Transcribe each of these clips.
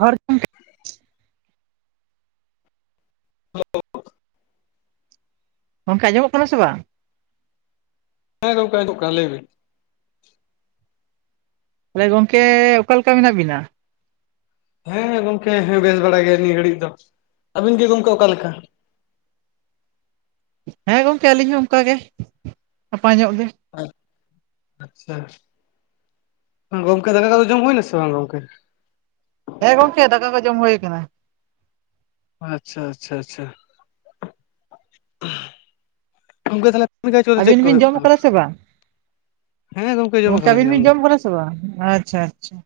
ᱟᱨ ᱜᱚᱝᱠᱮ ᱟᱸᱡᱚᱢᱚᱜ ᱠᱟᱱᱟ ᱥᱮ ᱵᱟᱝ ᱦᱮᱸ ᱜᱚᱢᱠᱮ ᱟᱡᱚᱢᱚᱜ ᱠᱟᱱᱟ ᱞᱟᱹᱭᱵᱤᱱ? ᱛᱟᱦᱞᱮ ᱜᱚᱝᱠᱮ ᱚᱠᱟᱞᱮᱠᱟ ᱢᱮᱱᱟᱜ ᱵᱤᱱᱟ ᱦᱮᱸ ᱜᱚᱝᱠᱮ ᱦᱮᱸ ᱵᱮᱥ ᱵᱟᱲᱟ ᱜᱮ ᱱᱤᱭᱟᱹ ᱜᱷᱟᱹᱲᱤᱡ ᱫᱚ, ᱟᱹᱵᱤᱱ ᱜᱤ ᱜᱚᱝᱠᱮ ᱚᱠᱟ ᱞᱮᱠᱟ? ᱦᱮᱸ ᱜᱚᱝᱠᱮ ᱟᱹᱞᱤᱧ ᱦᱚᱸ ᱚᱝᱠᱟ ᱜᱮ ᱱᱟᱯᱟᱭ ᱧᱚᱜ ᱜᱮ, ᱟᱪᱪᱷᱟ, ᱜᱚᱝᱠᱮ ᱫᱟᱠᱟ ᱠᱚ ᱫᱚ ᱡᱚᱢ ᱦᱩᱭ ᱱᱟ ᱥᱮ ᱵᱟᱝ ᱜᱚᱝᱠᱮ? ᱦᱮᱸ ᱜᱚᱝᱠᱮ ᱫᱟᱠᱟ ᱠᱚ ᱡᱚᱢ ᱦᱳᱭᱟ ᱠᱟᱱᱟ, ᱟᱪᱪᱷᱟ ᱟᱪᱪᱷᱟ ᱟᱪᱪᱷᱟ ᱜᱚᱝᱠᱮ ᱛᱟᱞᱮ ᱠᱟᱹᱢᱤ ᱠᱟᱡᱽ ᱠᱚ ᱫᱚ ᱪᱮᱫ ᱟᱹᱵᱤᱱ ᱠᱚ ᱵᱤᱱ ᱦᱩᱭᱩᱜ ᱡᱚᱢ ᱠᱟᱱᱟ? ᱠᱟᱫᱟ ᱥᱮ ᱵᱟᱝ? ᱦᱮᱸ ᱜᱚᱝᱠᱮ ᱡᱚᱢ ᱠᱟᱫᱟᱞᱤᱧ ᱟᱹᱵᱤᱱ ᱡᱚᱢ ᱵᱤᱱ ᱫᱚ, ᱠᱟᱫᱟ ᱥᱮ ᱵᱟᱝ ᱟᱪᱪᱷᱟ ᱟᱪᱪᱷᱟ,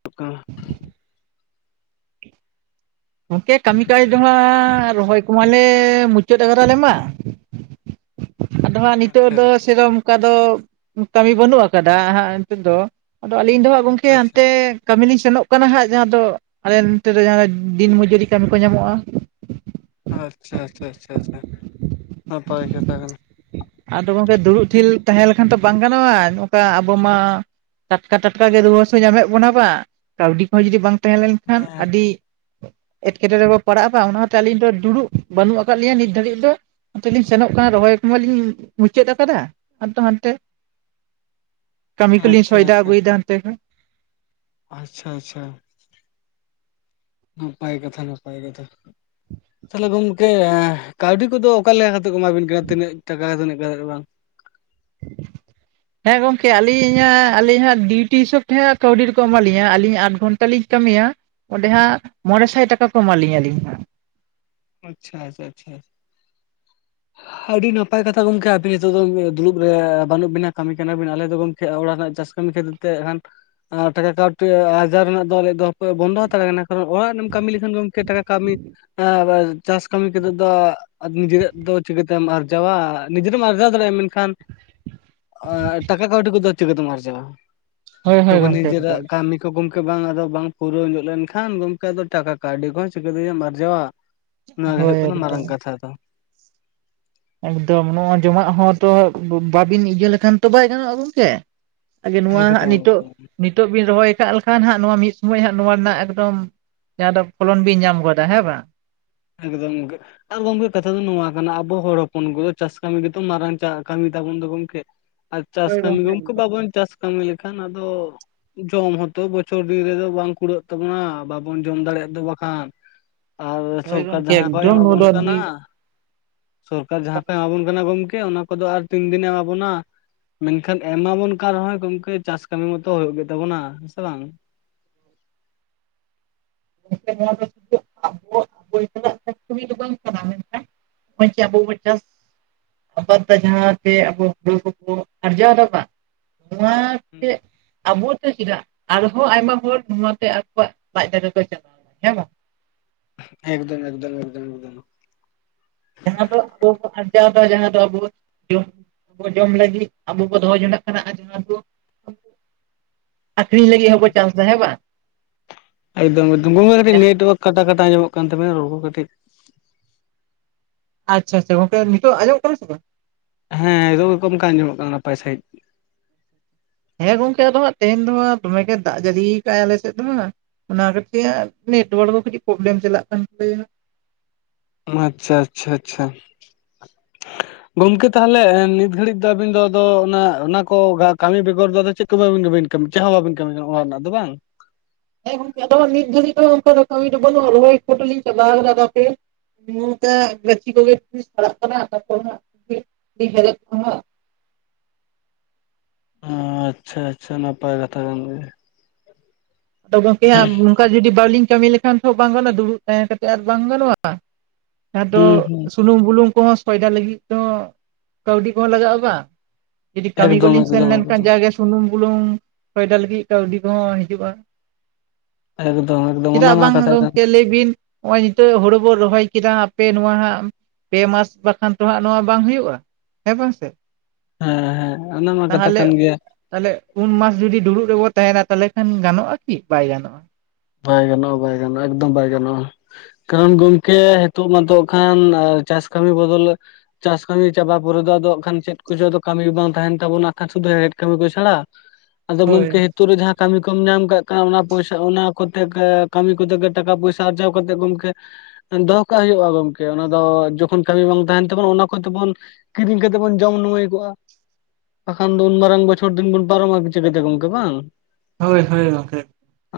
[unintelligible] ᱜᱚᱝᱠᱮ ᱠᱟᱹᱢᱤ ᱠᱟᱡᱽ ᱫᱚ ᱦᱟᱸᱜ ᱨᱚᱦᱚᱭ ᱠᱚᱢᱟᱞᱮ ᱢᱩᱪᱟᱹᱫ ᱟᱠᱟᱫᱟ ᱟᱞᱮ ᱢᱟ, ᱫᱚ ᱦᱟᱸᱜ ᱱᱤᱛᱚᱜ ᱟᱪᱪᱷᱟ ᱫᱚ ᱥᱮᱨᱚᱢ ᱚᱱᱠᱟ ᱫᱚ ᱠᱟᱹᱢᱤ ᱵᱟᱹᱱᱩᱜ ᱟᱠᱟᱫᱟ ᱦᱟᱸᱜ ᱱᱤᱛᱚᱜ ᱫᱚ ᱟᱫᱚ ᱟᱹᱞᱤᱧ ᱫᱚ ᱦᱟᱸᱜ ᱜᱚᱝᱠᱮ ᱟᱪᱪᱷᱟ ᱦᱟᱱᱛᱮ ᱠᱟᱹᱢᱤ ᱞᱤᱧ ᱥᱮᱱᱚᱜ ᱠᱟᱱᱟ ᱦᱟᱸᱜ ᱡᱟᱦᱟᱸ ᱫᱚ ᱟᱞᱮ ᱱᱚᱱᱚᱛᱮ ᱫᱚ ᱡᱟᱦᱟᱸ ᱫᱚ ᱫᱤᱱ ᱢᱚᱡᱩᱨᱤ ᱠᱟᱹᱢᱤ ᱠᱚ ᱧᱟᱢᱚᱜᱼᱟ, ᱟᱪᱪᱷᱟ ᱟᱪᱪᱷᱟ ᱟᱪᱪᱷᱟ ᱟᱪᱷᱟ ᱱᱟᱯᱟᱭ ᱠᱟᱛᱷᱟ ᱠᱟᱱᱟ, ᱟᱫᱚ ᱜᱚᱝᱠᱮ ᱫᱩᱲᱩᱵ ᱴᱷᱤᱞ ᱛᱟᱦᱮᱸ ᱞᱮᱠᱷᱟᱱ ᱛᱚ ᱵᱟᱝ ᱜᱟᱱᱚᱜᱼᱟ ᱱᱚᱝᱠᱟ ᱟᱵᱚ ᱢᱟ ᱴᱟᱴᱠᱟ ᱴᱟᱴᱠᱟ ᱜᱮ ᱨᱩᱣᱟᱹ ᱦᱟᱹᱥᱩ ᱧᱟᱢᱮᱫ ᱵᱚᱱᱟ ᱵᱟᱝ ᱠᱟᱹᱣᱰᱤ ᱠᱚᱦᱚᱸ ᱡᱩᱫᱤ ᱵᱟᱝ ᱛᱟᱦᱮᱸ ᱞᱮᱱᱠᱷᱟᱱ ᱟᱹᱰᱤ ᱮᱴᱠᱮ ᱴᱚᱬᱮ ᱨᱮ ᱵᱚ ᱯᱟᱲᱟᱜᱼᱟ ᱵᱟᱝ ᱚᱱᱟ ᱦᱚᱛᱚ ᱟᱹᱞᱤᱧ ᱫᱚ ᱰᱩᱲᱩᱵ ᱵᱟᱹᱱᱩᱜ ᱟᱠᱟᱫ ᱞᱤᱧᱟᱹ ᱱᱤᱛ ᱫᱷᱟᱹᱨᱤᱡ ᱫᱚ, ᱱᱚᱛᱮ ᱞᱤᱧ ᱥᱮᱱᱚᱜ ᱠᱟᱱᱟ ᱨᱚᱦᱚᱭ ᱠᱚᱢᱟ ᱞᱤᱧ ᱢᱩᱪᱟᱹᱫ ᱟᱠᱟᱫᱟ ᱟᱫᱚ ᱦᱟᱱᱛᱮ ᱠᱟᱹᱢᱤ ᱠᱚᱞᱤᱧ ᱟᱪᱪᱷᱟ ᱥᱚᱭᱫᱟ ᱟᱪᱪᱷᱟ ᱟᱹᱜᱩᱭ ᱫᱟ ᱦᱟᱱᱛᱮ ᱠᱷᱚᱡ, ᱟᱪᱪᱷᱟ ᱟᱪᱪᱷᱟ, ᱱᱟᱯᱟᱭ ᱠᱟᱛᱷᱟ ᱱᱟᱯᱟᱭ ᱠᱟᱛᱷᱟ ᱛᱟᱦᱚᱞᱮ ᱜᱚᱝᱠᱮ ᱠᱟᱹᱣᱰᱤ ᱠᱚᱫᱚ ᱚᱠᱟ ᱞᱮᱠᱟ ᱠᱟᱛᱮ ᱠᱚ ᱮᱢᱟ ᱵᱤᱱ ᱠᱟᱱᱟ ᱛᱤᱱᱟᱹᱜ ᱴᱟᱠᱟ ᱛᱱᱟᱹᱜ ᱠᱟᱛᱮᱫ ᱵᱟᱝ? [inaudible] ᱦᱮᱸ ᱜᱚᱝᱠᱮ ᱟᱹᱞᱤᱧᱟᱜ ᱟᱹᱞᱤᱧ ᱦᱟᱸᱜ ᱰᱤᱭᱩᱴᱤ ᱦᱤᱥᱟᱹᱵ ᱛᱮ ᱦᱟᱸᱜ ᱠᱟᱹᱣᱰᱤ ᱫᱚᱠᱚ ᱮᱢᱟ ᱞᱤᱧᱟ ᱟᱹᱞᱤᱧ ᱟᱴ ᱜᱷᱚᱱᱴᱟ ᱴᱟ ᱞᱤᱧ ᱠᱟᱹᱢᱤᱭᱟ ᱚᱸᱰᱮ ᱦᱟᱸᱜ ᱢᱚᱬᱮ ᱥᱟᱭ ᱴᱟᱠᱟ ᱠᱚ ᱮᱢᱟ ᱞᱤᱧᱟᱹ ᱟᱹᱞᱤᱧ ᱦᱟᱸᱜ, ᱟᱪᱪᱷᱟ ᱟᱪᱷᱟ ᱟᱪᱪᱷᱟ, ᱟᱹᱰᱤ ᱱᱟᱯᱟᱭ ᱠᱟᱛᱷᱟ ᱜᱚᱝᱠᱮ ᱟᱵᱤᱱ ᱱᱤᱛᱚᱜ ᱫᱚ ᱫᱩᱲᱩᱵ ᱨᱮ ᱵᱟᱹᱱᱩᱜ ᱵᱤᱱᱟ ᱠᱟᱹᱢᱤ ᱠᱟᱱᱟ ᱵᱤᱱ ᱟᱞᱮ ᱫᱚ ᱜᱚᱝᱠ ᱚᱲᱟᱜ ᱨᱮᱱᱟᱜ ᱪᱟᱥ ᱠᱟᱹᱢᱤ ᱠᱷᱟᱹᱛᱤᱨ ᱛᱮ ᱮᱱᱠᱷᱟᱱ ᱴᱟᱠᱟ ᱠᱟᱹᱣᱰᱤ ᱟᱨᱡᱟᱣ ᱨᱮᱱᱟᱜ ᱫᱚ ᱟᱞᱮᱭᱟᱜ ᱫᱚ ᱵᱚᱱᱫᱚ ᱦᱟᱛᱟᱲ ᱠᱟᱱᱟ ᱠᱟᱨᱚᱱ ᱚᱲᱟᱜ ᱨᱮᱢ ᱠᱟᱹᱢᱤ ᱞᱮᱠᱷᱟᱱ ᱜᱚᱝᱠᱮ ᱴᱟᱠᱟ ᱠᱟᱹᱢᱤ ᱮᱸ ᱪᱟᱥ ᱠᱟᱹᱢᱤ ᱠᱟᱛᱮ ᱫᱚ ᱟᱫ ᱱᱤᱡᱮᱨᱟᱜ ᱫᱚ ᱪᱤᱠᱟᱹᱛᱮᱢ ᱟᱨᱡᱟᱣᱟ ᱱᱤᱡᱮᱨᱟᱢ ᱟᱨᱡᱟᱣ ᱫᱟᱲᱮᱭᱟ ᱢᱮᱱᱠᱷᱟᱱ ᱠᱷᱟᱱ ᱟᱸ ᱴᱟᱠᱟ ᱠᱟᱹᱣᱰᱤ ᱠᱚᱫᱚ ᱪᱤᱠᱟᱹᱛᱮᱢ ᱟᱨᱡᱟᱣᱟ, ᱦᱳᱭ ᱦᱳᱭ ᱛᱟᱯᱚᱨ ᱜᱚᱝᱠᱮ ᱮᱠᱫᱚᱢ ᱱᱤᱡᱮᱨᱟᱜ ᱠᱟᱹᱢᱤ ᱜᱚᱢᱠᱮ ᱵᱟᱝ ᱟᱫᱚ ᱵᱟᱝ ᱯᱩᱨᱟᱹᱣ ᱧᱚᱜ ᱞᱮᱱ ᱠᱷᱟᱱ ᱜᱚᱢᱠᱮ ᱟᱫᱚ ᱴᱟᱠᱟ ᱠᱟᱹᱣᱰᱤ ᱠᱚᱦᱚᱸ ᱪᱤᱠᱟᱹ ᱛᱮᱡᱮᱢ ᱟᱨᱡᱟᱣᱟ, ᱱᱚᱶᱟ ᱜᱮ ᱦᱳᱭ ᱦᱩᱭᱩᱜ ᱠᱟᱱᱟ ᱮᱠᱫᱚᱢ ᱢᱟᱨᱟᱝ ᱠᱟᱛᱷᱟ ᱫᱚ, ᱮᱠᱫᱚᱢ ᱱᱚᱣᱟ ᱡᱚᱢᱟᱜ ᱦᱚᱸ ᱛᱚ ᱵᱟᱵᱤᱱ ᱤᱭᱟᱹ ᱞᱮᱠᱷᱟᱱ ᱛᱚ ᱵᱟᱭ ᱜᱟᱱᱚᱜᱼᱟ ᱜᱚᱝᱠᱮ, ᱟᱜᱮ ᱱᱚᱣᱟ ᱦᱟᱸᱜ ᱮᱠᱫᱚᱢ ᱱᱤᱛᱚᱜ ᱱᱤᱛ ᱮᱠᱫᱚᱢ ᱱᱤᱛᱚᱜ ᱵᱤᱱ ᱨᱚᱦᱚᱭ ᱟᱠᱟᱜ ᱞᱮᱠᱷᱟᱱ ᱦᱟᱸᱜ ᱱᱚᱣᱟ ᱢᱤᱫ ᱥᱚᱢᱚᱭ ᱦᱟᱸᱜ ᱱᱚᱣᱟ ᱨᱮᱱᱟᱜ ᱮᱠᱫᱚᱢ ᱡᱟᱦᱟᱸ ᱫᱚ ᱯᱷᱚᱞᱚᱱ ᱵᱤᱱ ᱧᱟᱢ ᱜᱚᱫᱟ ᱦᱮᱸ ᱵᱟᱝ? ᱮᱠᱫᱚᱢ ᱜᱮ, ᱟᱨ ᱜᱚᱝᱠᱮ ᱠᱟᱛᱷᱟ ᱫᱚ ᱱᱚᱣᱟ ᱠᱟᱱᱟ ᱟᱵᱚ ᱦᱚᱲ ᱦᱚᱯᱚᱱ ᱠᱚᱫᱚ ᱪᱟᱥ ᱠᱟᱹᱢᱤ ᱜᱮᱛᱚ ᱢᱟᱨᱟᱝ ᱪᱟ ᱠᱟᱹᱢᱤ ᱛᱟᱵᱚᱱ ᱫᱚ ᱜᱚᱝᱠᱮ, ᱟᱨ ᱪᱟᱥ ᱦᱳᱭ ᱠᱟᱹᱢᱤ ᱜᱚᱝᱠᱮ ᱮᱠᱫᱚᱢ ᱵᱟᱵᱚᱱ ᱪᱟᱥ ᱠᱟᱹᱢᱤ ᱞᱮᱠᱷᱟᱱ ᱟᱫᱚ ᱡᱚᱢ ᱦᱚᱸᱛᱚ ᱵᱚᱪᱷᱚᱨ ᱫᱤᱱ ᱨᱮᱫᱚ ᱵᱟᱝ ᱠᱩᱲᱟᱹᱜ ᱛᱟᱵᱚᱱᱟ ᱵᱟᱵᱚᱱ ᱡᱚᱢ ᱫᱟᱲᱮᱭᱟᱜ ᱫᱚ ᱵᱟᱠᱷᱟᱱ ᱟᱵᱚ ᱦᱳᱭ ᱥᱚᱨᱠᱟᱨ ᱜᱚᱝᱠᱮ ᱡᱟᱦᱟ ᱠᱚᱸᱭ ᱮᱠᱫᱚᱢ ᱮᱢᱟ ᱱᱚᱣᱟ ᱵᱚᱱ ᱫᱚ ᱠᱟᱱᱟ, ᱟᱹᱰᱤ ᱥᱚᱨᱠᱟᱨ ᱡᱟᱦᱟᱸ ᱠᱚᱭ ᱮᱢᱟᱵᱚᱱ ᱠᱟᱱᱟ ᱜᱚᱝᱠᱮ ᱚᱱᱟ ᱠᱚ ᱫᱚ ᱟᱨ ᱛᱤᱱ ᱫᱤᱱᱮ ᱮᱢᱟ ᱵᱚᱱᱟ? ᱢᱮᱱᱠᱷᱟᱱ ᱮᱢᱟ ᱵᱚᱱ ᱠᱟᱱ ᱨᱮᱦᱚᱸᱭ ᱜᱚᱢᱠᱮ ᱪᱟᱥ ᱠᱟᱹᱢᱤ ᱢᱟᱛᱚ ᱦᱩᱭᱩᱜ ᱜᱮ ᱛᱟᱵᱚᱱᱟ, ᱦᱮᱸ ᱥᱮ ᱵᱟᱝ? [unintelligible] ᱯᱚᱭᱛᱷᱟᱲᱟᱜ ᱠᱟ ᱠᱟᱹᱢᱤ ᱫᱚ ᱵᱟᱝ ᱠᱟᱱᱟ ᱢᱮᱱᱠᱷᱟᱱ ᱱᱚᱜ-ᱚᱭ ᱡᱮ ᱟᱵᱚ ᱵᱚ ᱪᱟᱥ ᱟᱵᱟᱫ ᱫᱟ ᱡᱟᱦᱟᱸ ᱛᱮ ᱟᱵᱚ ᱦᱩᱲᱩ ᱠᱚᱵᱚ ᱟᱨᱡᱟᱣ ᱫᱟ ᱵᱟᱝ, ᱱᱚᱣᱟ ᱛᱮ ᱟᱵᱚ ‌ᱛᱮ ᱪᱮᱫᱟᱜ ᱟᱨᱦᱚᱸ ᱟᱭᱢᱟ ᱦᱚᱲ ᱱᱚᱣᱟᱛᱮ ᱟᱠᱚᱣᱟᱜ ᱞᱟᱡ ᱫᱟᱠᱟ ᱠᱚ ᱪᱟᱞᱟᱣ ᱫᱟ, ᱦᱮᱸ ᱵᱟᱝ? ᱮᱠᱫᱚᱢ ᱮᱠᱫᱚᱢ ᱮᱠᱫᱚᱢ ᱮᱠᱫᱚᱢ, ᱡᱟᱦᱟᱸ ᱫᱚ ᱟᱵᱚ ᱵᱚ ᱟᱨᱡᱟᱣᱮᱫᱟ ᱡᱟᱦᱟᱸ ᱫᱚ ᱟᱵᱚ ᱡᱚᱢ ᱵᱚ ᱡᱚᱢ ᱞᱟᱹᱜᱤᱫ ᱟᱵᱚ ᱵᱚ ᱫᱚᱦᱚ ᱡᱚᱱᱟᱜ ᱠᱟᱱᱟ ᱟᱨ ᱡᱟᱦᱟᱸ ᱫᱚ ᱟᱠᱷᱨᱤᱧ ᱞᱟᱹᱜᱤᱫ ᱦᱚᱸᱠᱚ ᱪᱟᱥ ᱮᱫᱟ ᱦᱮᱸ ᱵᱟᱝ ᱮᱠᱫᱚᱢ ᱮᱠᱫᱚᱢ [unintelligible] ᱠᱟᱹᱴᱤᱡ ᱱᱮᱴᱳᱣᱟᱨᱠ ᱠᱟᱴᱟ ᱠᱟᱴᱟ ᱧᱟᱢᱚᱜ ᱠᱟᱱ ᱛᱟᱵᱤᱱᱟ ᱨᱚᱲᱠᱚ ᱠᱟᱹᱴᱤᱡ ᱟᱪᱪᱷᱟ ᱟᱪᱪᱷᱟ ᱜᱚᱝᱠᱮ ᱱᱤᱛᱚᱜ ᱟᱸᱡᱚᱢᱚᱜ ᱠᱟᱱᱟ ᱥᱮ ᱵᱟᱝ? ᱦᱮᱸ ᱱᱤᱛᱚᱜ ᱫᱚ ᱜᱚᱢᱠᱮ ᱟᱸᱡᱚᱢᱚᱜ ᱠᱟᱱᱟ ᱱᱟᱯᱟᱭ ᱥᱟᱺᱦᱤᱡ ᱦᱮᱸ ᱜᱚᱝᱠᱮ ᱟᱫᱚ ᱦᱟᱸᱜ ᱛᱮᱦᱮᱧ ᱫᱚ ᱦᱟᱸᱜ ᱫᱚᱢᱮ ᱜᱮ ᱫᱟᱜ ᱡᱟᱹᱲᱤ ᱠᱟᱜ-ᱟᱭ ᱟᱞᱮ ᱥᱮᱫ ᱫᱚ ᱦᱟᱸᱜ ᱚᱱᱟ ᱠᱚᱛᱮ ᱱᱮᱴᱚᱣᱟᱨᱠ ᱫᱚ ᱠᱟᱹᱴᱤᱡ ᱯᱨᱚᱵᱞᱮᱢ ᱪᱟᱞᱟᱜ ᱠᱟᱱ ᱛᱟᱞᱮᱭᱟ ᱟᱪᱪᱷᱟ ᱟᱪᱪᱷᱟ ᱟᱪᱪᱷᱟ [inaudible] ᱜᱚᱢᱠᱮ ᱛᱟᱦᱞᱮ ᱱᱤᱛ ᱜᱷᱟᱹᱲᱤᱡ ᱫᱚ ᱟᱵᱤᱱ ᱫᱚ ᱟᱫᱚ ᱚᱱᱟ ᱚᱱᱟ ᱠᱚ ᱠᱟᱹᱢᱤ ᱵᱮᱜᱚᱨ ᱫᱚ ᱪᱮᱫ [unintelligible] ᱵᱟᱵᱤᱱ ᱠᱟᱹᱢᱤ, ᱪᱮᱫ ᱦᱚᱸ ᱵᱟᱵᱤᱱ ᱠᱟᱹᱢᱤ ᱠᱟᱱᱟ ᱚᱲᱟᱜ ᱨᱮᱱᱟᱜ ᱫᱚ ᱵᱟᱝ ᱦᱮᱸ ᱜᱚᱝᱠᱮ ᱟᱫᱚ ᱱᱤᱛ ᱫᱷᱟᱹᱵᱤᱡ ᱫᱚ ᱚᱱᱠᱟ ᱫᱚ ᱠᱟᱹᱢᱤ ᱫᱚ ᱵᱟᱹᱱᱩᱜᱼᱟ ᱨᱚᱦᱚᱭ ᱠᱚᱫᱚᱞᱤᱧ ᱪᱟᱵᱟ ᱟᱠᱟᱫᱟ ᱦᱟᱯᱮ ᱚᱱᱟᱛᱮ ᱜᱟᱪᱷᱤ ᱠᱚᱜᱮ ᱛᱤᱥ ᱯᱟᱲᱟᱜ ᱠᱟᱱᱟ ᱛᱟᱯᱚᱨᱮ ᱦᱟᱸᱜ [unintelligible] ᱧᱮᱞᱮᱫ ᱠᱚᱣᱟ ᱦᱟᱸᱜ ᱚ, ᱟᱪᱪᱷᱟ ᱟᱪᱪᱷᱟ ᱱᱟᱯᱟᱭ ᱠᱟᱛᱷᱟ ᱠᱟᱱ ᱜᱮᱭᱟ ᱟᱫᱚ ᱜᱚᱝᱠᱮ ᱦᱟᱸᱜ ᱚᱝᱠᱟ ᱡᱩᱫᱤ ᱵᱟᱞᱤᱧ ᱠᱟᱹᱢᱤ ᱞᱮᱠ ᱠᱷᱟᱱ ᱛᱚ ᱵᱟᱝ ᱜᱟᱱᱚᱜᱼᱟ ᱫᱩᱲᱩᱵ ᱛᱟᱦᱮᱸ ᱠᱟᱛᱮ ᱟᱨ ᱵᱟᱝ ᱜᱟᱱᱚᱜᱼᱟ ᱡᱟᱦᱟᱸ ᱫᱚ ᱦᱩᱸ ᱦᱩᱸ ᱥᱩᱱᱩᱢ ᱵᱩᱞᱩᱝ ᱠᱚᱦᱚᱸ ᱥᱚᱭᱫᱟ ᱞᱟᱹᱜᱤᱫ ᱛᱮᱦᱚᱸ ᱠᱟᱹᱣᱰᱤ ᱠᱚᱦᱚᱸ ᱞᱟᱜᱟᱜᱼᱟ ᱵᱟᱝ ᱡᱩᱫᱤ ᱠᱟᱹᱢᱤ ᱮᱠᱫᱚᱢ ᱠᱚᱞᱤᱧ ᱥᱮᱱ ᱮᱠᱫᱚᱢ ᱞᱮᱱᱠᱷᱟᱱ ᱮᱠᱫᱚᱢ ᱡᱟᱜᱮ ᱥᱩᱱᱩᱢ ᱵᱩᱞᱩᱝ ᱥᱚᱭᱫᱟ ᱞᱟᱹᱜᱤᱫ ᱠᱟᱹᱣᱰᱤ ᱠᱚᱦᱚᱸ ᱦᱤᱡᱩᱜᱼᱟ ᱮᱠᱫᱚᱢ ᱮᱠ ᱪᱮᱫᱟᱜ ᱵᱟᱝ ᱜᱚᱝᱠᱮ ᱞᱟᱹᱭ ᱵᱤᱱ ᱱᱚᱜᱼᱚᱭ ᱱᱤᱛᱚᱜ ᱦᱳᱲᱳ ᱵᱚᱱ ᱨᱚᱦᱚᱭ ᱠᱮᱫᱟ ᱦᱟᱯᱮ ᱱᱚᱣᱟ ᱦᱟᱸᱜ ᱯᱮ ᱢᱟᱥ ᱵᱟᱠᱷᱟᱱ ᱛᱚ ᱦᱟᱸᱜ ᱱᱚᱣᱟ ᱵᱟᱝ ᱦᱩᱭᱩᱜᱼᱟ ᱦᱮᱸ ᱵᱟᱝ ᱥᱮ ᱦᱮᱸ ᱦᱮᱸ ᱚᱱᱟᱢᱟ ᱠᱟᱛᱷᱟ ᱠᱟᱱ ᱜᱮᱭᱟ ᱛᱟᱦᱞᱮ ᱩᱱ ᱢᱟᱥ ᱡᱩᱫᱤ ᱫᱩᱲᱩᱵ ᱨᱮᱵᱚ ᱛᱟᱦᱮᱱᱟ ᱛᱟᱦᱞᱮ ᱠᱷᱟᱱ ᱜᱟᱱᱚᱜᱼᱟ ᱠᱤ ᱵᱟᱭ ᱜᱟᱱᱚᱜᱼᱟ ᱵᱟᱭ ᱜᱟᱱᱚᱜᱼᱟ ᱵᱟᱭ ᱜᱟᱱᱚᱜᱼᱟ ᱮᱠᱫᱚᱢ ᱵᱟᱭ ᱜᱟᱱᱚᱜᱼᱟ᱾ ᱠᱟᱨᱚᱱ ᱜᱚᱝᱠᱮ ᱦᱤᱸᱛᱳᱜ ᱢᱟᱛᱚᱜ ᱠᱷᱟᱱ ᱪᱟᱥ ᱠᱟᱹᱢᱤ ᱵᱚᱫᱚᱞ ᱪᱟᱥ ᱠᱟᱹᱢᱤ ᱪᱟᱵᱟ ᱯᱚᱨᱮ ᱫᱚ ᱟᱫᱚ ᱡᱟᱸᱜᱟ ᱠᱷᱟᱱ ᱪᱮᱫ ᱠᱚᱪᱚ ᱟᱫᱚ ᱠᱟᱹᱢᱤ ᱜᱮ ᱵᱟᱝ ᱛᱟᱦᱮᱱ ᱛᱟᱵᱚᱱᱟ ᱦᱟᱸᱜ ᱠᱷᱟᱱ ᱥᱩᱫᱩ ᱦᱮᱲᱦᱮᱫ ᱠᱟᱹᱢᱤ ᱠᱚ ᱪᱷᱟᱲᱟ [inaudible] ᱟᱫᱚ ᱜᱚᱝᱠᱮ ᱦᱤᱸᱛᱚᱜ ᱨᱮ ᱡᱟᱦᱟᱸ ᱠᱟᱹᱢᱤ ᱠᱚᱢ ᱧᱟᱢ ᱠᱟᱜ ᱠᱟᱱᱟ ᱚᱱᱟ ᱯᱚᱭᱥᱟ ᱚᱱᱟ ᱠᱚᱛᱮᱠ ᱠᱟᱹᱢᱤ ᱠᱚᱛᱮ ᱜᱮ ᱴᱟᱠᱟ ᱯᱚᱭᱥᱟ ᱟᱨᱡᱟᱣ ᱠᱟᱛᱮ ᱜᱚᱢᱠᱮ ᱫᱚᱦᱚ ᱠᱟᱜ ᱦᱩᱭᱩᱜᱼᱟ ᱜᱚᱢᱠᱮ ᱚᱱᱟ ᱫᱚ ᱡᱚᱠᱷᱚᱱ ᱠᱟᱹᱢᱤ ᱵᱟᱝ ᱛᱟᱦᱮᱱ ᱛᱟᱵᱚᱱ ᱚᱱᱟ ᱠᱚᱛᱮᱵᱚᱱ ᱠᱤᱨᱤᱧ ᱠᱟᱛᱮᱜ ᱵᱚᱱ ᱡᱚᱢ ᱱᱩᱣᱟᱹᱭ ᱠᱚᱜᱼᱟ ᱵᱟᱠᱷᱟᱱ ᱫᱚ ᱩᱱ ᱢᱟᱨᱟᱝ ᱵᱚᱪᱷᱚᱨ ᱫᱤᱱ ᱵᱚᱱ ᱯᱟᱨᱚᱢᱟ ᱪᱤᱠᱟᱹᱛᱮ ᱜᱚᱝᱠᱮ ᱵᱟᱝ ᱦᱳᱭ ᱦᱳᱭ ᱜᱚᱝᱠᱮ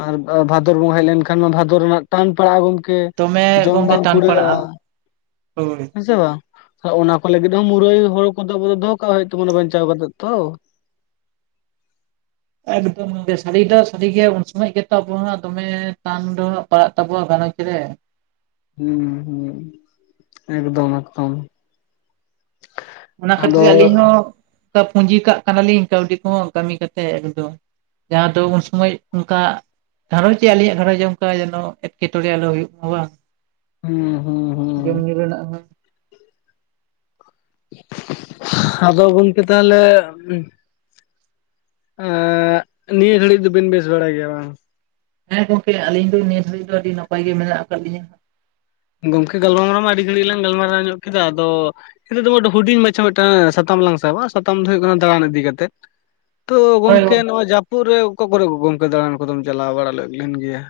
ᱟᱨ ᱵᱷᱟᱫᱚᱨ ᱵᱚᱸᱜᱟ ᱦᱮᱡ ᱞᱮᱱᱠᱷᱟᱱ ᱢᱟ ᱵᱷᱟᱫᱚᱨ ᱨᱮᱱᱟᱜ ᱴᱟᱱ ᱯᱟᱲᱟᱜᱼᱟ ᱜᱚᱝ ᱫᱚᱢᱮ ᱡᱚᱢ ᱜᱚᱝᱠᱮ ᱵᱟᱝ ᱴᱟᱱ ᱠᱩᱲᱟᱹᱜ ᱟ ᱯᱟᱲᱟᱜᱼᱟ ᱦᱳᱭ ᱦᱮ ᱥᱮ ᱵᱟᱝ? ᱚᱱᱟ ᱠᱚ ᱞᱟᱹᱜᱤᱫ ᱦᱚᱸ ᱢᱩᱨᱟᱹᱭ ᱦᱳᱲᱳ ᱠᱚᱫᱚ ᱟᱵᱚ ᱫᱚᱦᱚ ᱠᱟᱜ ᱦᱩᱭᱩᱜ ᱛᱟᱵᱚᱱᱟ ᱵᱟᱧᱪᱟᱣ ᱠᱟᱛᱮᱜ ᱛᱚ᱾ ᱮᱠᱫᱚᱢ ᱜᱮ ᱥᱟᱹᱨᱤ ᱫᱚ ᱥᱟᱹᱨᱤᱜᱮ ᱩᱱ ᱥᱚᱢᱚᱭ ᱜᱮᱛᱚ ᱟᱵᱚᱣᱟᱜ ᱫᱚᱢᱮ ᱴᱟᱱ ᱫᱚ ᱦᱟᱸᱜ ᱯᱟᱲᱟᱜ ᱛᱟᱵᱚᱣᱟ ᱜᱟᱨᱚᱧᱡᱽ ᱨᱮ᱾ ᱦᱩᱸ ᱦᱩᱸ ᱮᱠᱫᱚᱢ ᱮᱠᱫᱚᱢ᱾ ᱚᱱᱟ ᱟᱫᱚ ᱠᱷᱟᱹᱛᱤᱨ ᱟᱹᱞᱤᱧ ᱦᱚᱸ ᱯᱩᱸᱡᱤ ᱠᱟᱜ ᱠᱟᱱᱟᱞᱤᱧ ᱠᱟᱹᱣᱰᱤ ᱠᱚᱦᱚᱸ ᱠᱟᱹᱢᱤ ᱠᱟᱛᱮᱜ ᱮᱠᱫᱚᱢ᱾ ᱡᱟᱦᱟ ᱫᱚ ᱩᱱ ᱥᱚᱢᱚᱭ ᱚᱱᱠᱟ ᱜᱷᱟᱨᱚᱧᱡᱽ ᱨᱮ ᱟᱞᱤᱧᱟᱜ ᱜᱷᱟᱨᱚᱧᱡᱽ ᱚᱱᱠᱟ ᱡᱮᱱᱚ ᱮᱴᱠᱮᱴᱚᱬᱮ ᱟᱞᱚ ᱦᱩᱭᱩᱜ ᱢᱟ ᱵᱟᱝ᱾ ᱦᱩᱸ ᱻ ᱦᱩᱸ ᱦᱩᱸ ᱡᱚᱢ ᱧᱩ ᱨᱮᱱᱟᱜ ᱦᱚᱸ᱾ ᱟᱫᱚ ᱜᱚᱢᱠᱮ ᱛᱟᱦᱚᱞᱮ? ᱱᱤᱭᱟᱹ ᱜᱷᱟᱹᱲᱤᱡ ᱫᱚᱵᱤᱱ ᱵᱮᱥ ᱵᱟᱲᱟᱭ ᱜᱮᱭᱟ ᱵᱟᱝ᱾ ᱦᱮᱸ ᱜᱚᱢᱠᱮ ᱟᱹᱞᱤᱧ ᱫᱚ ᱱᱤᱭᱟᱹ ᱫᱷᱟᱹᱲᱤᱡ ᱫᱚ ᱟᱹᱰᱤ ᱱᱟᱯᱟᱭ ᱜᱮ ᱢᱮᱱᱟᱜ ᱟᱠᱟᱫ ᱞᱤᱧᱟ᱾ ᱜᱚᱢᱠᱮ ᱜᱟᱞᱢᱟᱨᱟᱣ ᱢᱟ ᱟᱹᱰᱤ ᱜᱷᱟᱹᱲᱤᱡ ᱞᱟᱝ ᱜᱟᱞᱢᱟᱨᱟᱣ ᱧᱚᱜ ᱠᱮᱫᱟ ᱟᱫᱚ ᱱᱤᱛᱚᱜ ᱫᱚ ᱦᱩᱰᱤᱧ ᱢᱟᱪᱷᱟ ᱢᱤᱫᱴᱟᱝ ᱥᱟᱛᱟᱢ ᱞᱟᱝ ᱥᱟᱵᱟ ᱥᱟᱛᱟᱢ ᱫᱚ ᱦᱩᱭᱩᱜ ᱠᱟᱱᱟ ᱫᱟᱲᱟᱱ ᱤᱫᱤ ᱠᱟᱛᱮᱫ ᱾ ᱛᱚ ᱦᱳᱭ ᱜᱚᱢᱠᱮ ᱱᱚᱣᱟ ᱡᱟᱹᱯᱩᱫ ᱨᱮ ᱚᱠᱟ ᱠᱚᱨᱮ ᱜᱚᱢᱠᱮ ᱫᱟᱲᱟᱱ ᱠᱚᱫᱚᱢ ᱪᱟᱞᱟᱣ ᱵᱟᱲᱟ ᱞᱮᱫ ᱞᱮᱱ ᱜᱮᱭᱟ?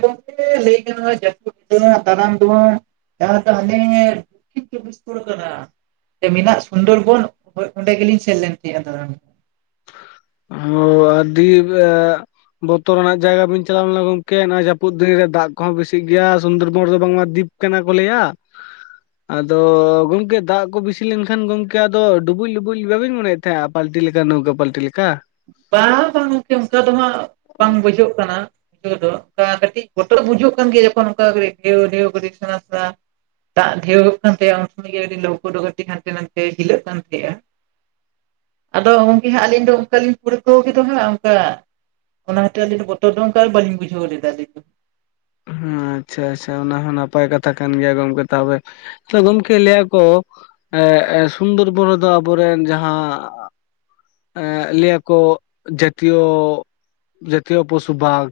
ᱜᱚᱢᱠᱮ ᱞᱟᱹᱭ ᱜᱟᱱᱚᱜᱼᱟ ᱡᱟᱹᱯᱩᱫ ᱫᱚ ᱵᱟᱝ ᱫᱟᱲᱟᱢ ᱫᱚ ᱵᱟᱝ [inaudible] ᱡᱟᱦᱟ ᱫᱚ ᱟᱹᱞᱤᱧ ᱵᱤᱥᱛᱚᱲ ᱠᱤᱱ ᱠᱳᱞ ᱠᱟᱫᱟ᱾ [inaudible] ᱢᱮᱱᱟᱜ ᱥᱩᱱᱫᱚᱨᱵᱚᱱ ᱚᱸᱰᱮ ᱜᱮᱞᱤᱧ ᱥᱮᱱ ᱞᱮᱱ ᱛᱟᱦᱮᱸᱜ ᱟ ᱫᱟᱲᱟᱱ᱾ ᱟᱨᱦᱚᱸ ᱟᱹᱰᱤ ᱵᱟ᱾ [inaudible] ᱵᱚᱛᱚᱨᱱᱟᱜ ᱡᱟᱭᱜᱟ ᱵᱤᱱ ᱪᱟᱞᱟᱣ ᱞᱮᱱᱟ ᱜᱚᱝᱠᱮ ᱱᱚᱣᱟ ᱡᱟᱹᱯᱩᱫ ᱫᱤᱱ ᱨᱮ ᱫᱟᱜ ᱠᱚᱦᱚᱸ ᱵᱤᱥᱤᱜ ᱜᱮᱭᱟ ᱥᱩᱱᱫᱚᱨᱵᱚᱱ ᱨᱮᱫᱚ ᱵᱟᱝ ᱫᱤᱯ ᱠᱟᱱᱟ ᱠᱚ ᱞᱟᱹᱭᱟ? ᱟᱫᱚ ᱜᱚᱢᱠᱮ ᱫᱟᱜ ᱠᱚ ᱵᱮᱥᱤ ᱞᱮᱱᱠᱷᱟᱱ ᱜᱚᱢᱠᱮ ᱟᱫᱚ ᱰᱩᱵᱩᱡ ᱞᱩᱵᱩᱡ ᱵᱟᱹᱵᱤᱱ ᱢᱚᱱᱮᱭᱮᱫ ᱢᱮᱭᱟ ᱯᱟᱞᱴᱤ ᱞᱮᱠᱟ ᱱᱚᱣᱠᱟ ᱯᱟᱞᱴᱤ ᱞᱮᱠᱟ? ᱵᱟᱝ ᱵᱟᱝ ᱜᱠᱮ ᱚᱱᱠᱟ ᱫᱚ ᱵᱟᱝ᱾ ᱵᱟᱝ ᱵᱩᱡᱷᱟᱹᱜ ᱠᱟᱱᱟ᱾ ᱤᱡ ᱫᱚᱠᱟ ᱠᱟᱹᱴᱤᱡ ᱜᱚᱛᱚ ᱫᱚ ᱵᱩᱡᱩᱜ ᱠᱟᱱ ᱜᱮᱭᱟ ᱡᱚᱠᱷᱚᱱ ᱚᱱᱠᱟ ᱰᱷᱣ ᱰᱷᱮᱣᱥᱲᱟ᱾ [unintelligible] ᱫᱟᱜ ᱰᱷᱮᱣᱚᱜ ᱠᱟᱱ ᱛᱟᱦᱮᱫ ᱟ ᱩᱱ ᱜᱮ ᱟᱹᱰᱤ ᱞᱟᱹᱣᱠᱟᱹ ᱞᱟᱹᱣᱠᱟᱹ ᱦᱟᱱᱛᱮ ᱱᱟᱛᱮ ᱡᱷᱤᱞᱟᱹᱜ ᱠᱟᱱᱟᱸᱜᱼᱟ [unintelligible] ᱟᱫᱚ ᱜᱚᱝᱠᱮ ᱦᱟᱸᱜ ᱟᱹᱞᱤᱧ ᱫᱚ ᱚᱱᱠᱟᱞᱤᱤᱧ ᱲᱠᱟᱹᱣ ᱜᱚ ᱦᱟᱸᱜ ᱚᱱᱠᱟ ᱚᱱᱟ ᱦᱟᱹᱛᱤᱨ ᱟᱹᱞᱤᱧ ᱫᱚ ᱵᱚᱛᱚᱨ ᱫᱚ ᱚᱱᱠᱟ ᱵᱟᱟᱹᱞᱤᱧ ᱵᱩᱡᱷᱟᱹᱣ ᱞᱮᱫᱟ ᱟᱹᱞᱤᱧ ᱫᱚ᱾ ᱦᱮᱸ ᱟᱪᱪᱷᱟ ᱟᱪᱪᱷᱟ ᱚᱱᱟ ᱦᱚᱸ ᱱᱟᱯᱟᱭ ᱠᱟᱛᱷᱟ ᱠᱟᱱ ᱜᱮᱭᱟ ᱜᱚᱝᱠᱮ ᱛᱟᱦᱚᱵᱮ᱾ ᱟ ᱜᱚᱢᱠᱮ ᱞᱟᱹᱭᱟᱠᱚ ᱮ ᱥᱩᱱᱫᱚᱨ ᱵᱚᱱ ᱫᱚ ᱟᱵᱚᱨᱮᱱ ᱡᱟᱦᱟ ᱞᱟᱹᱭᱟᱠᱚ ᱡᱟᱹᱛᱤᱭᱚ ᱡᱟᱛᱤᱭᱚ ᱯᱚᱥᱩ ᱵᱟᱜᱽ᱾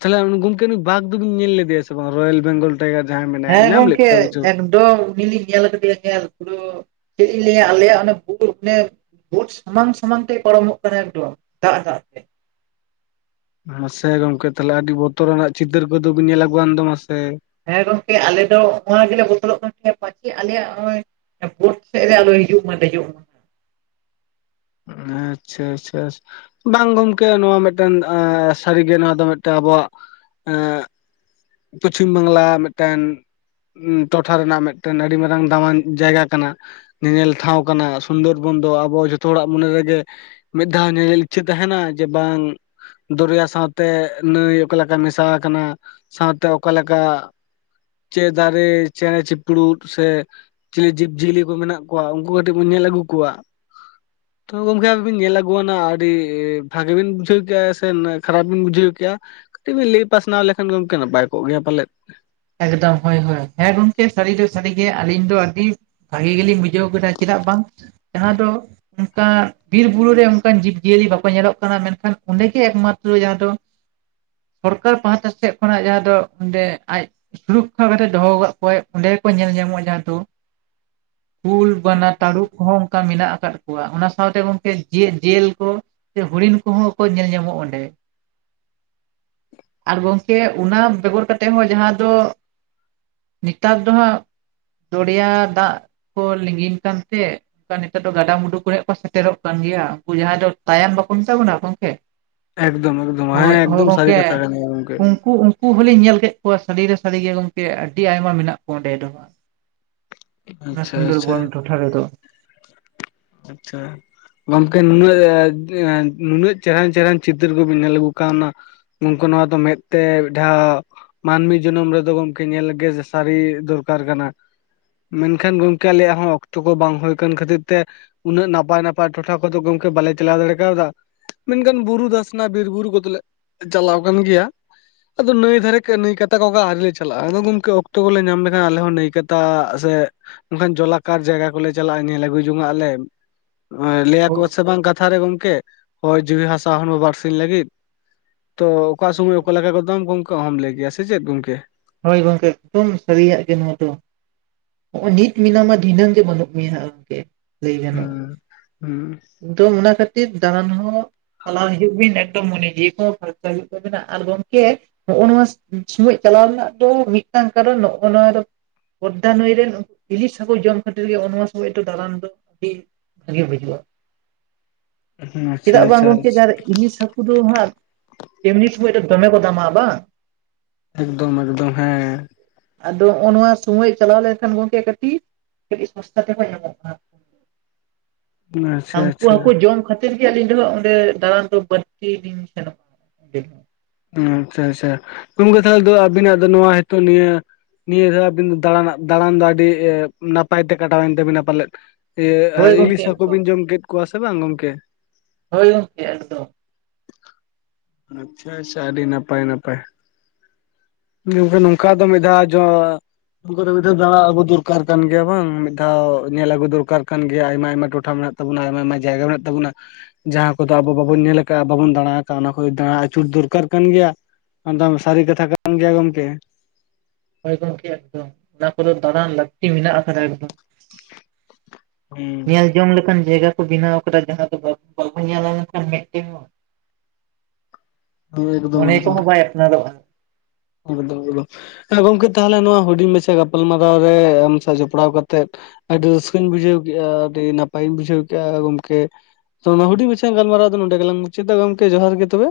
ᱛᱟᱦᱚᱞᱮ ᱩᱱᱤ ᱜᱚᱢᱠᱮ ᱩᱱᱤ ᱵᱟᱟᱜᱽ ᱫᱚᱵᱤᱱ ᱛᱟᱦᱚᱞᱮ ᱜᱚᱝᱠᱮ ᱱᱩᱭ ᱵᱷᱟᱜᱽ ᱫᱚ ᱵᱤᱱ ᱧᱮᱞ ᱞᱮᱫᱮᱭᱟ ᱥᱮ ᱵᱟᱝ ᱨᱚᱭᱮᱞ ᱵᱮᱝᱜᱚᱞ ᱴᱟᱭᱜᱟᱨ ᱡᱟᱦᱟᱸᱭ ᱢᱮᱱᱟᱭᱟ ᱦᱮᱸ ᱧᱟᱢ ᱞᱮᱫᱮᱫ ᱜᱚᱝᱠᱮ ᱠᱚᱣᱟ ᱵᱤᱱ ᱥᱮ? ᱩᱱᱤ ᱞᱤᱧ ᱧᱮᱞ ᱟᱠᱟᱫᱮᱭᱟ ᱧᱮᱞ ᱯᱩᱨᱟᱹ ᱪᱮᱫ ᱞᱤᱧ ᱞᱟᱹᱭᱟ ᱟᱞᱮᱭᱟᱜ ᱚᱱᱮ ᱵᱷᱩᱞ ᱚᱱᱮ᱾ [inaudible] ᱵᱩᱴ ᱥᱟᱢᱟᱝ ᱥᱟᱚᱢᱟᱝ ᱛᱮᱭ ᱯᱟᱨᱚᱢᱚᱜ ᱠᱟᱱᱟ ᱮᱠᱫᱚᱢ ᱫᱟᱜ ᱫᱟᱜ ᱛᱮ᱾ ᱢᱟᱥᱮ ᱜᱚᱝᱠᱮ ᱛᱟᱦᱚᱞᱮ ᱟᱹᱰᱤ ᱵᱚᱛᱚᱨᱟᱱᱟᱜ ᱪᱤᱛᱟᱹᱨ ᱠᱚᱫᱚ ᱵᱤᱱ ᱧᱮᱞ ᱟᱜᱩᱣᱟᱱ ᱫᱚ ᱢᱟᱥᱮ᱾ ᱦᱮᱸ ᱜᱚᱝᱠᱮ ᱟᱞᱮ ᱫᱚ ᱱᱚᱣᱟ ᱜᱮᱞᱮ ᱵᱚᱫᱚᱞᱚᱜ ᱠᱟᱱ ᱛᱟᱦᱮᱸ ᱯᱟᱪᱮ ᱟᱞᱮᱭᱟᱜ ᱱᱚᱜ ᱚᱭ᱾ ᱵᱳᱴ ᱥᱮᱫ ᱨᱮ ᱟᱞᱚ ᱦᱤᱡᱩᱜ ᱢᱟ ᱫᱮᱡᱚᱜ ᱾ ᱟᱪᱪᱷᱟᱻ ᱟᱪᱪᱷᱟ ᱻᱟᱪᱪᱷᱟ᱾ ᱵᱟᱝ ᱜᱚᱢᱠᱮ ᱱᱚᱣᱟ ᱢᱤᱫᱴᱮᱱ ᱥᱟᱹᱨᱤᱜᱮ ᱱᱚᱣᱟ ᱫᱚ ᱢᱤᱫᱴᱟᱝ ᱟᱵᱚᱣᱟᱜ ᱮᱸᱻ ᱯᱚᱪᱷᱤᱢ ᱵᱟᱝᱞᱟ ᱢᱤᱫᱴᱮᱱ ᱴᱚᱴᱷᱟ ᱨᱮᱱᱟᱜ ᱢᱤᱫᱴᱮᱱ ᱟᱹᱰᱤ ᱢᱟᱨᱟᱝ ᱫᱟᱢᱟᱱ ᱡᱟᱭᱜᱟ ᱠᱟᱱᱟ᱾ ᱧᱮᱧᱮᱞ ᱴᱷᱟᱶ ᱠᱟᱱᱟ ᱥᱩᱱᱫᱚᱨ ᱵᱚᱱ ᱫᱚ ᱟᱵᱚ ᱡᱚᱛᱚ ᱦᱚᱲᱟᱜ ᱢᱚᱱᱮ ᱨᱮᱜᱮ ᱢᱤᱫ ᱫᱷᱟᱣ ᱧᱮᱧᱮᱞ ᱤᱪᱪᱷᱟᱹ ᱛᱟᱦᱮᱱᱟ ᱡᱮ ᱵᱟᱝ᱾ ᱫᱚᱨᱭᱟ ᱥᱟᱶᱛᱮ ᱱᱟᱹᱭ ᱚᱠᱟᱞᱮᱠᱟ ᱢᱮᱥᱟ ᱟᱠᱟᱱᱟ ᱥᱟᱶᱛᱮ ᱚᱠᱟᱮ ᱞᱮᱠᱟ᱾ ᱪᱮ ᱫᱟᱨᱮ ᱪᱮᱬᱮ ᱪᱤᱯᱨᱩᱫ ᱥᱮ ᱪᱤᱞᱤ ᱡᱤᱵᱽᱡᱤᱭᱟᱹᱞᱤ ᱠᱚ ᱢᱮᱱᱟᱜ ᱠᱚᱣᱟ ᱩᱱᱠᱩ ᱠᱟᱹᱴᱤᱡ ᱵᱚᱱ ᱧᱮᱞ ᱟᱹᱜᱩ ᱠᱚᱣᱟ ᱦ [inaudible] ᱛᱳ ᱜᱚᱝᱠᱮ ᱟᱫᱚ ᱵᱤᱱ ᱧᱮᱞ ᱟᱹᱜᱩᱣᱟᱱᱟ ᱟᱹᱰᱤ ᱵᱷᱟᱜᱤ ᱵᱤᱱ ᱵᱩᱡᱷᱟᱹᱣ ᱠᱮᱭᱟ ᱥᱮ ᱠᱷᱟᱨᱟᱯ ᱵᱤᱱ ᱵᱩᱡᱷᱟᱹᱣ ᱠᱮᱜ ᱟ? ᱠᱟᱹᱴᱤᱡ ᱵᱮᱤᱱ ᱞᱟᱹᱭ ᱯᱟᱥᱱᱟᱣ ᱞᱮᱠᱷᱟᱱ ᱜᱮ ᱜᱚᱢᱠᱮ ᱱᱟᱯᱟᱭ ᱠᱚᱜ ᱜᱮᱭᱟ ᱯᱟᱞᱮᱫ᱾ ᱮᱠᱫᱚᱢ ᱦᱳᱭ ᱦᱳᱭ ᱦᱮᱸ ᱜᱚᱢᱠᱮ ᱥᱟᱹᱨᱤ ᱫᱚ ᱥᱟᱹᱨᱤᱜᱮ ᱟᱹᱞᱤᱧ ᱫᱚ ᱟᱹᱰᱤ᱾ ᱵᱷᱟᱜᱤ ᱜᱮᱞᱤᱧ ᱵᱩᱡᱷᱟᱹᱣ ᱠᱮᱫᱟ ᱪᱮᱫᱟᱜ ᱵᱟᱝ ᱡᱟᱦᱟᱸ ᱫᱚ ᱚᱱᱠᱟ ᱵᱤᱨ ᱵᱩᱨᱩᱨᱮ ᱚᱱᱠᱟᱱ ᱡᱤᱵᱡᱤᱭᱟᱹᱞᱤ ᱵᱟᱠᱚ ᱧᱮᱞᱚᱜ ᱠᱟᱱᱟ ᱢᱮᱱᱠᱷᱟᱱ ᱚᱸᱰᱮᱜᱮ ᱮᱠᱢᱟᱛᱨᱚ ᱡᱟᱦᱟᱸ ᱫᱚ ᱥᱚᱨᱠᱟᱨ ᱯᱟᱦᱴᱟ ᱥᱮᱫ ᱠᱷᱚᱱᱟᱜ ᱡᱟᱦᱟᱸ ᱫᱚ ᱚᱸᱰᱮ ᱟᱡ ᱥᱩᱨᱚᱠᱠᱷᱟ ᱠᱟᱛᱮᱜ ᱫᱚᱦᱚ ᱟᱠᱟᱫ ᱠᱚᱣᱟᱭ ᱚᱸᱰᱮ ᱠᱚ ᱧᱮᱞ ᱧᱟᱢᱚᱜᱼᱟ ᱡᱟᱦᱟᱸᱛᱚ ᱠᱩᱞ ᱵᱟᱱᱟ ᱛᱟᱹᱨᱩᱵ ᱠᱚᱦᱚᱸ ᱚᱱᱠᱟ ᱢᱮᱱᱟᱜ ᱟᱠᱟᱫ ᱠᱚᱣᱟ ᱚᱱᱟ ᱥᱟᱶᱛᱮ ᱜᱚᱝᱠᱮ ᱡᱮᱞ ᱠᱚ ᱥᱮ ᱦᱩᱰᱤᱤᱱ ᱠᱚᱦᱚᱸ ᱠᱚ ᱧᱮᱞ ᱧᱟᱢᱚᱜᱼᱟ ᱚᱸᱰᱮ ᱟᱨ ᱜᱚᱝᱠᱮ ᱚᱱᱟ ᱵᱮᱜᱚᱨ ᱠᱟᱛᱮᱜ ᱦᱚᱸ ᱡᱟᱦᱟᱸ ᱫᱚ ᱱᱮᱛᱟᱨ ᱫᱚ ᱦᱟᱸᱜ ᱫᱚᱨᱭᱟ ᱫᱟᱜ ᱠᱚ ᱞᱤᱸᱜᱤᱱ ᱠᱟᱱᱛᱮ ᱚᱱᱠᱟ ᱱᱤᱛᱚᱜ ᱫᱚ ᱜᱟᱰᱟᱢᱰᱩ ᱠᱚᱨᱮ ᱠᱚ ᱥᱮᱴᱮᱨᱚᱜ ᱠᱟᱱ ᱜᱮᱭᱟ ᱩᱱᱠᱩ ᱡᱟᱦᱟᱸᱭ ᱫᱚ ᱛᱟᱭᱚᱢ ᱵᱟᱠᱚ ᱢᱮᱛᱟ ᱵᱚᱱᱟ ᱜᱚᱢᱠᱮ ᱮᱠᱫᱚᱢ ᱮᱠᱫᱚᱢ ᱦᱮᱸ ᱦᱳᱭ ᱦᱳᱭ ᱮᱠᱫᱚᱢ ᱥᱟᱹᱨᱤ ᱜᱚᱝᱠᱮ ᱠᱟᱛᱷᱟ ᱠᱟᱱ ᱜᱮᱭᱟ ᱜᱚᱝᱠᱮ᱾ ᱩᱱᱠᱩ ᱩᱱᱠᱩ ᱦᱚᱞᱤᱧ ᱧᱮᱞ ᱠᱮᱫ ᱠᱚᱣᱟ ᱥᱟᱹᱲᱤᱮ ᱥᱟᱹᱨᱤ ᱜᱮ ᱜᱚᱝᱠᱮ ᱟᱹᱰᱤ ᱟᱭᱢᱟ ᱢᱮᱱᱟᱜ ᱠᱚᱣᱟ ᱚᱸᱰᱮ ᱫᱚ ᱚᱱᱟ ᱟᱪᱪᱷᱟ ᱟᱪᱪᱷᱟ ᱥᱩᱱᱫᱚᱨᱵᱚᱱ ᱴᱚᱴᱷᱟ ᱨᱮᱫᱚ ᱟᱪᱪᱷᱟ ᱜᱚᱝᱠᱮ ᱱᱩᱱᱟᱹᱜ ᱱᱩᱱᱟᱹᱜ ᱪᱮᱦᱨᱟᱱ ᱪᱮᱦᱨᱟᱱ ᱪᱤᱛᱟᱹᱨ ᱠᱚᱵᱤᱱ ᱧᱮᱞ ᱟᱹᱜᱩ ᱠᱟᱜ ᱚᱱᱟ ᱩᱱᱠᱩ ᱱᱚᱣᱟ ᱫᱚ ᱢᱮᱫ ᱛᱮ ᱢᱤᱫ ᱫᱷᱟᱣ ᱢᱟᱹᱱᱢᱤ ᱡᱚᱱᱚᱢ ᱨᱮᱫᱚ ᱜᱚᱢᱠᱮ ᱧᱮᱞ ᱜᱮᱭᱟ ᱡᱮ ᱥᱟᱹᱨᱤ ᱫᱚᱨᱠᱟᱨ ᱠᱟᱱᱟ᱾ ᱢᱮᱱᱠᱷᱟᱱ ᱜᱚᱝᱠᱮ ᱟᱞᱮᱭᱟᱜ ᱦᱚᱸ ᱚᱠᱛᱚ ᱠᱚ ᱵᱟᱝ ᱦᱩᱭ ᱠᱟᱱ ᱠᱷᱟᱹᱛᱤᱨ ᱛᱮ ᱩᱱᱟᱹᱜ ᱱᱟᱯᱟᱭ ᱱᱟᱯᱟᱭ ᱴᱚᱴᱷᱟ ᱠᱚᱫᱚ ᱜᱚᱝᱠᱮ ᱵᱟᱞᱮ ᱪᱟᱞᱟᱣ ᱫᱟᱲᱮ ᱠᱟᱣᱫᱟ᱾ ᱢᱮᱱᱠᱷᱟᱱ ᱵᱩᱨᱩ ᱫᱷᱟᱥᱱᱟ ᱵᱤᱨᱵᱩᱨᱩ ᱠᱚᱫᱚᱞᱮ ᱪᱟᱞᱟᱣ ᱠᱟᱱ ᱜᱮᱭᱟ᱾ ᱟᱫᱚ ᱱᱟᱹᱭ ᱫᱷᱟᱨᱮ ᱱᱟᱹᱭ ᱠᱟᱛᱟ ᱠᱚ ᱜᱮ ᱟᱹᱣᱨᱤ ᱞᱮ ᱪᱟᱞᱟᱜᱼᱟ᱾ ᱟᱫᱚ ᱜᱚᱝᱠᱮ ᱚᱠᱛᱚ ᱠᱚᱞᱮ ᱧᱟᱢ ᱞᱮᱠᱷᱟᱱ ᱟᱞᱮ ᱦᱚᱸ ᱱᱟᱹᱭ ᱠᱟᱛᱟᱻᱻ ᱥᱮ ᱚᱱᱠᱟᱱ ᱡᱚᱞᱟᱠᱟᱨ ᱡᱟᱭᱜᱟ ᱠᱚᱞᱮ ᱪᱟᱞᱟᱜᱼᱟ ᱧᱮᱞ ᱟᱹᱜᱩ ᱡᱚᱝᱟ ᱟᱞᱮ ᱞᱟᱹᱭᱟᱠᱚ ᱥᱮ ᱵᱟᱝ ᱠᱟᱛᱷᱟ ᱨᱮ ᱜᱚᱢᱠᱮ ᱦᱚᱭ ᱡᱤᱣᱤ ᱦᱟᱥᱟ ᱦᱚᱲᱢᱟ ᱵᱟᱨᱥᱤᱧ ᱞᱟᱹᱜᱤᱫ ᱛᱚ ᱚᱠᱟ ᱥᱚᱢᱚᱭ ᱚᱠᱟ ᱞᱮᱠᱟ ᱜᱚᱫᱟᱢ ᱜᱚᱝ- ᱠᱮ ᱚᱦᱚᱸᱚᱢ ᱞᱟᱹᱭ ᱜᱮᱭᱟ ᱥᱮ ᱪᱮᱫ ᱜᱚᱝᱠᱮ? ᱦᱳᱭ ᱜᱚᱝᱠᱮ ᱮᱠᱫᱚᱢ ᱥᱟᱹᱨᱤᱭᱟᱜ ᱜᱮ ᱱᱚᱣᱟ ᱫᱚ᱾ ᱱᱚᱜᱼᱚᱭ ᱱᱤᱛ ᱢᱮᱱᱟᱢᱟ ᱫᱷᱤᱱᱟᱹᱝ ᱜᱮ ᱵᱟᱹᱱᱩᱜ ᱢᱮᱭ ᱦᱟᱜ ᱟᱢ ᱜᱮ ᱞᱟᱹᱭ ᱜᱟᱱᱚᱜ-ᱟ ᱦᱩᱸ ᱦᱩᱸ ᱮᱠᱫᱚᱢ ᱚᱱᱟ ᱠᱷᱟᱹᱛᱤᱨ ᱫᱟᱬᱟᱱ ᱦᱚᱸ ᱪᱟᱞᱟᱣ ᱦᱤᱡᱩᱜ ᱵᱤᱱ ᱮᱠᱫᱚᱢ ᱢᱚᱱᱮ ᱡᱤᱣᱤ ᱠᱚᱻᱻ ᱦᱩᱭᱩᱜ ᱛᱟᱵᱤᱱᱟ ᱟᱨ ᱜᱚᱝᱠᱮ ᱱᱚᱜᱼᱚ ᱱᱚᱣᱟ [unintelligible] ᱪᱟᱞᱟᱣ ᱨᱮᱱᱟᱜ ᱛᱚ ᱢᱤᱫᱟᱝ ᱠᱟᱨᱚᱱ ᱱᱚᱜᱼᱚ ᱱᱚᱣᱟ ᱯᱚᱫᱫᱟ ᱱᱟᱹᱭ ᱨᱮᱱ ᱤᱞᱤᱥ ᱦᱟᱹᱠᱩ ᱡᱚᱢ ᱠᱷᱟᱹᱛᱤᱨ ᱜᱮ ᱚ ᱱᱚᱣᱟ ᱥᱚᱢᱚᱭ ᱫᱚ ᱫᱟᱬᱟᱱ ᱫᱚ ᱟᱹᱰᱤ ᱵᱷᱟᱜᱮ ᱵᱩᱡᱩᱜᱼᱟ᱾ ᱟᱪᱪᱷᱟ ᱪᱮᱫᱟᱜ ᱵᱟᱝ ᱟᱪᱪᱷᱟ ᱜᱚᱢᱠᱮ ᱡᱟᱦᱟᱸ ᱨᱮ ᱤᱞᱤᱥ ᱦᱟᱹᱠᱩ ᱩᱱᱠᱩ ᱫᱚ ᱦᱟᱸᱜ ᱮᱢᱱᱤ ᱥᱚᱢᱚᱭ ᱨᱮᱜ ᱫᱚᱢᱮ ᱠᱚ ᱫᱟᱢᱟ ᱵᱟᱝ ᱮᱠᱫᱚᱢ ᱮᱠᱫᱚᱢ ᱦᱮᱸ ᱟᱫᱚ ᱚ-ᱱᱚᱣᱟ ᱥᱚᱢᱚᱭ ᱪᱟᱞᱟᱣ ᱞᱮᱱᱠᱷᱟᱱ ᱜᱚᱝᱠᱮ ᱠᱟᱹᱴᱤᱡ ᱠᱟᱹᱴᱤᱡ ᱥᱚᱥᱛᱟ ᱛᱮᱠᱚ ᱧᱟᱢᱚᱜ-ᱟ᱾ ᱟᱪᱪᱷᱟ ᱩᱱᱠᱩ ᱟᱪᱪᱷᱟ ᱦᱟᱹᱠᱩ ᱡᱚᱢ ᱠᱷᱟᱹᱛ- ᱛᱤᱨ ᱜᱮ ᱟᱹᱞᱤᱧ ᱫᱚ [unintelligible] ᱚᱸᱰᱮ ᱫᱟᱲᱟᱱ ᱫᱚ ᱵᱟᱹᱲᱛᱤ ᱞᱤᱧ ᱥᱮᱱᱚᱜᱼᱟ᱾ ᱟᱪᱪᱷᱟ ᱟᱪᱪᱷᱟ ᱜᱚᱝᱠᱮ ᱛᱟᱦᱞᱮ ᱫᱚ ᱟᱵᱤᱱᱟᱜ ᱫᱚ ᱱᱚᱣᱟ ᱦᱤᱛᱚᱜ ᱱᱤᱭᱟᱹ ᱱᱤᱭᱟᱹ ᱫᱷᱟᱣ ᱟᱵᱤᱱ ᱫᱟᱬᱟᱱᱟᱜ ᱫᱟᱬᱟᱱ ᱫᱚ ᱟᱹᱰᱤ ᱱᱟᱯᱟᱭ ᱛᱮ ᱠᱟᱴᱟᱣᱮᱱ ᱛᱟᱵᱤᱱᱟ ᱯᱟᱞᱮᱫ ᱤᱭᱟᱹ ᱟᱨ ᱦᱳᱭ ᱜᱚᱢᱠᱮ ᱤᱞᱤᱥ ᱦᱟᱹᱠᱩ ᱮᱠᱫᱚᱢ ᱵᱤᱱ ᱡᱚᱢ ᱠᱮᱫ ᱠᱚᱣᱟ ᱥᱮ ᱵᱟᱝ ᱜᱚᱝᱠᱮ ᱦᱳᱭ ᱜᱚᱝᱠᱮ ᱮᱠᱫᱚᱢ ᱟᱪᱪᱷᱟ ᱟᱪᱪᱷᱟ ᱟᱹᱰᱤ ᱱᱟᱯᱟᱭ ᱱᱟᱯᱟᱭ ᱜᱚᱝᱠᱮ ᱱᱚᱝᱠᱟ ᱫᱚ ᱢᱤᱫ ᱫᱷᱟᱣ ᱡᱚ ᱚᱱᱟ ᱠᱚᱨᱮ ᱢᱤᱫ ᱫᱷᱟᱣ ᱫᱟᱬᱟ ᱟᱹᱜᱩ ᱫᱩᱨᱠᱟᱨ ᱠᱟᱱ ᱜᱮᱭᱟ ᱵᱟᱝ ᱢᱤᱫ ᱫᱷᱟᱣ ᱧᱮᱞ ᱟᱹᱜᱩ ᱫᱩᱨᱠᱟᱨ ᱠᱟᱱ ᱜᱮᱭᱟ ᱟᱭᱢᱟ ᱟᱭᱢᱟ ᱴᱚᱴᱷᱟ ᱢᱮᱱᱟᱜ ᱛᱟᱵᱩᱱᱟ ᱟᱭᱢᱟ ᱟᱭᱢᱟ ᱡᱟᱭᱜᱟ ᱢᱮᱱᱟᱜ ᱛᱟᱵᱩᱱᱟ ᱡᱟᱦᱟᱸ ᱠᱚᱫᱚ ᱟᱵᱚ ᱵᱟᱵᱚᱱ ᱧᱮᱞ ᱟᱠᱟᱜ ᱼᱟ ᱵᱟᱵᱚᱱ ᱫᱟᱬᱟ ᱟᱠᱟᱜᱼᱟ ᱚᱱᱟ ᱪᱷᱩᱸᱛ ᱫᱩᱨᱠᱟᱨ ᱠᱟᱱ ᱜᱮᱭᱟ ᱮᱠᱫᱚᱢ ᱥᱟᱹᱨᱤ ᱠᱟᱛᱷᱟ ᱠᱟᱱ ᱜᱮᱭᱟ ᱜᱚᱢᱠᱮ ᱦᱚᱭ ᱜᱚᱝᱠᱮ ᱮᱠᱫᱚᱢ ᱚᱱᱟ ᱠᱚᱫᱚ ᱫᱟᱬᱟᱱ ᱞᱟᱹᱠᱛᱤ ᱢᱮᱱᱟᱜ ᱟᱠᱟᱫᱟ ᱮᱠᱫᱚᱢ ᱦᱩᱸ ᱧᱮᱞ ᱡᱚᱝ ᱞᱮᱠᱟᱱ ᱡᱟᱭᱜᱟ ᱠᱚ ᱵᱮᱱᱟᱣ ᱟᱠᱟᱫᱟ ᱡᱟᱦᱟᱸ ᱫᱚ ᱵᱟᱵᱚ ᱧᱮᱞ ᱟᱱᱠᱷᱟᱱ ᱢᱮᱫ ᱛᱮᱦᱚᱸ ᱮᱠᱫᱚᱢ ᱢᱚᱱᱮ ᱠᱚ ᱮᱠᱫᱚᱢ ᱦᱚᱸ ᱵᱟᱭ ᱟᱯᱱᱟᱨᱚᱜᱼᱟ ᱦᱮᱸ ᱜᱚᱝᱠᱮ ᱛᱟᱦᱚᱞᱮ ᱱᱚᱣᱟ ᱦᱩᱰᱤᱧ ᱢᱟᱪᱷᱟ ᱜᱟᱯᱟᱞᱢᱟᱨᱟᱣ ᱨᱮ ᱟᱢ ᱥᱟᱶ ᱡᱚᱯᱲᱟᱣ ᱠᱟᱛᱮᱫ ᱟᱹᱰᱤ ᱨᱟᱹᱥᱠᱟᱹᱧ ᱵᱩᱡᱷᱟᱹᱣ ᱠᱮᱜᱼᱟ ᱟᱹᱰᱤ ᱱᱟᱯᱟᱭᱤᱧ ᱵᱩᱡᱷᱟᱹᱣ ᱠᱮᱷᱼᱟ ᱜᱚᱝᱠᱮ ᱛᱚ ᱱᱚᱣᱟ ᱦᱩᱰᱤᱧ ᱢᱟᱪᱷᱟ ᱜᱟᱞᱢᱟᱨᱟᱣ ᱫᱚ ᱱᱚᱸᱰᱮ ᱜᱮᱞᱟᱝ ᱢᱩᱪᱟᱹᱫᱟ ᱜᱚᱝᱠᱮ ᱡᱚᱦᱟᱨ ᱜᱮ ᱛᱚᱵᱮ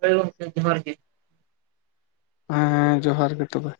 ᱦᱳᱭ ᱜᱚᱝᱠᱮ ᱡᱚᱦᱟᱨ ᱜᱮ ᱦᱮᱸᱻ ᱡᱚᱦᱟᱨ ᱜᱮ ᱛᱚᱵᱮ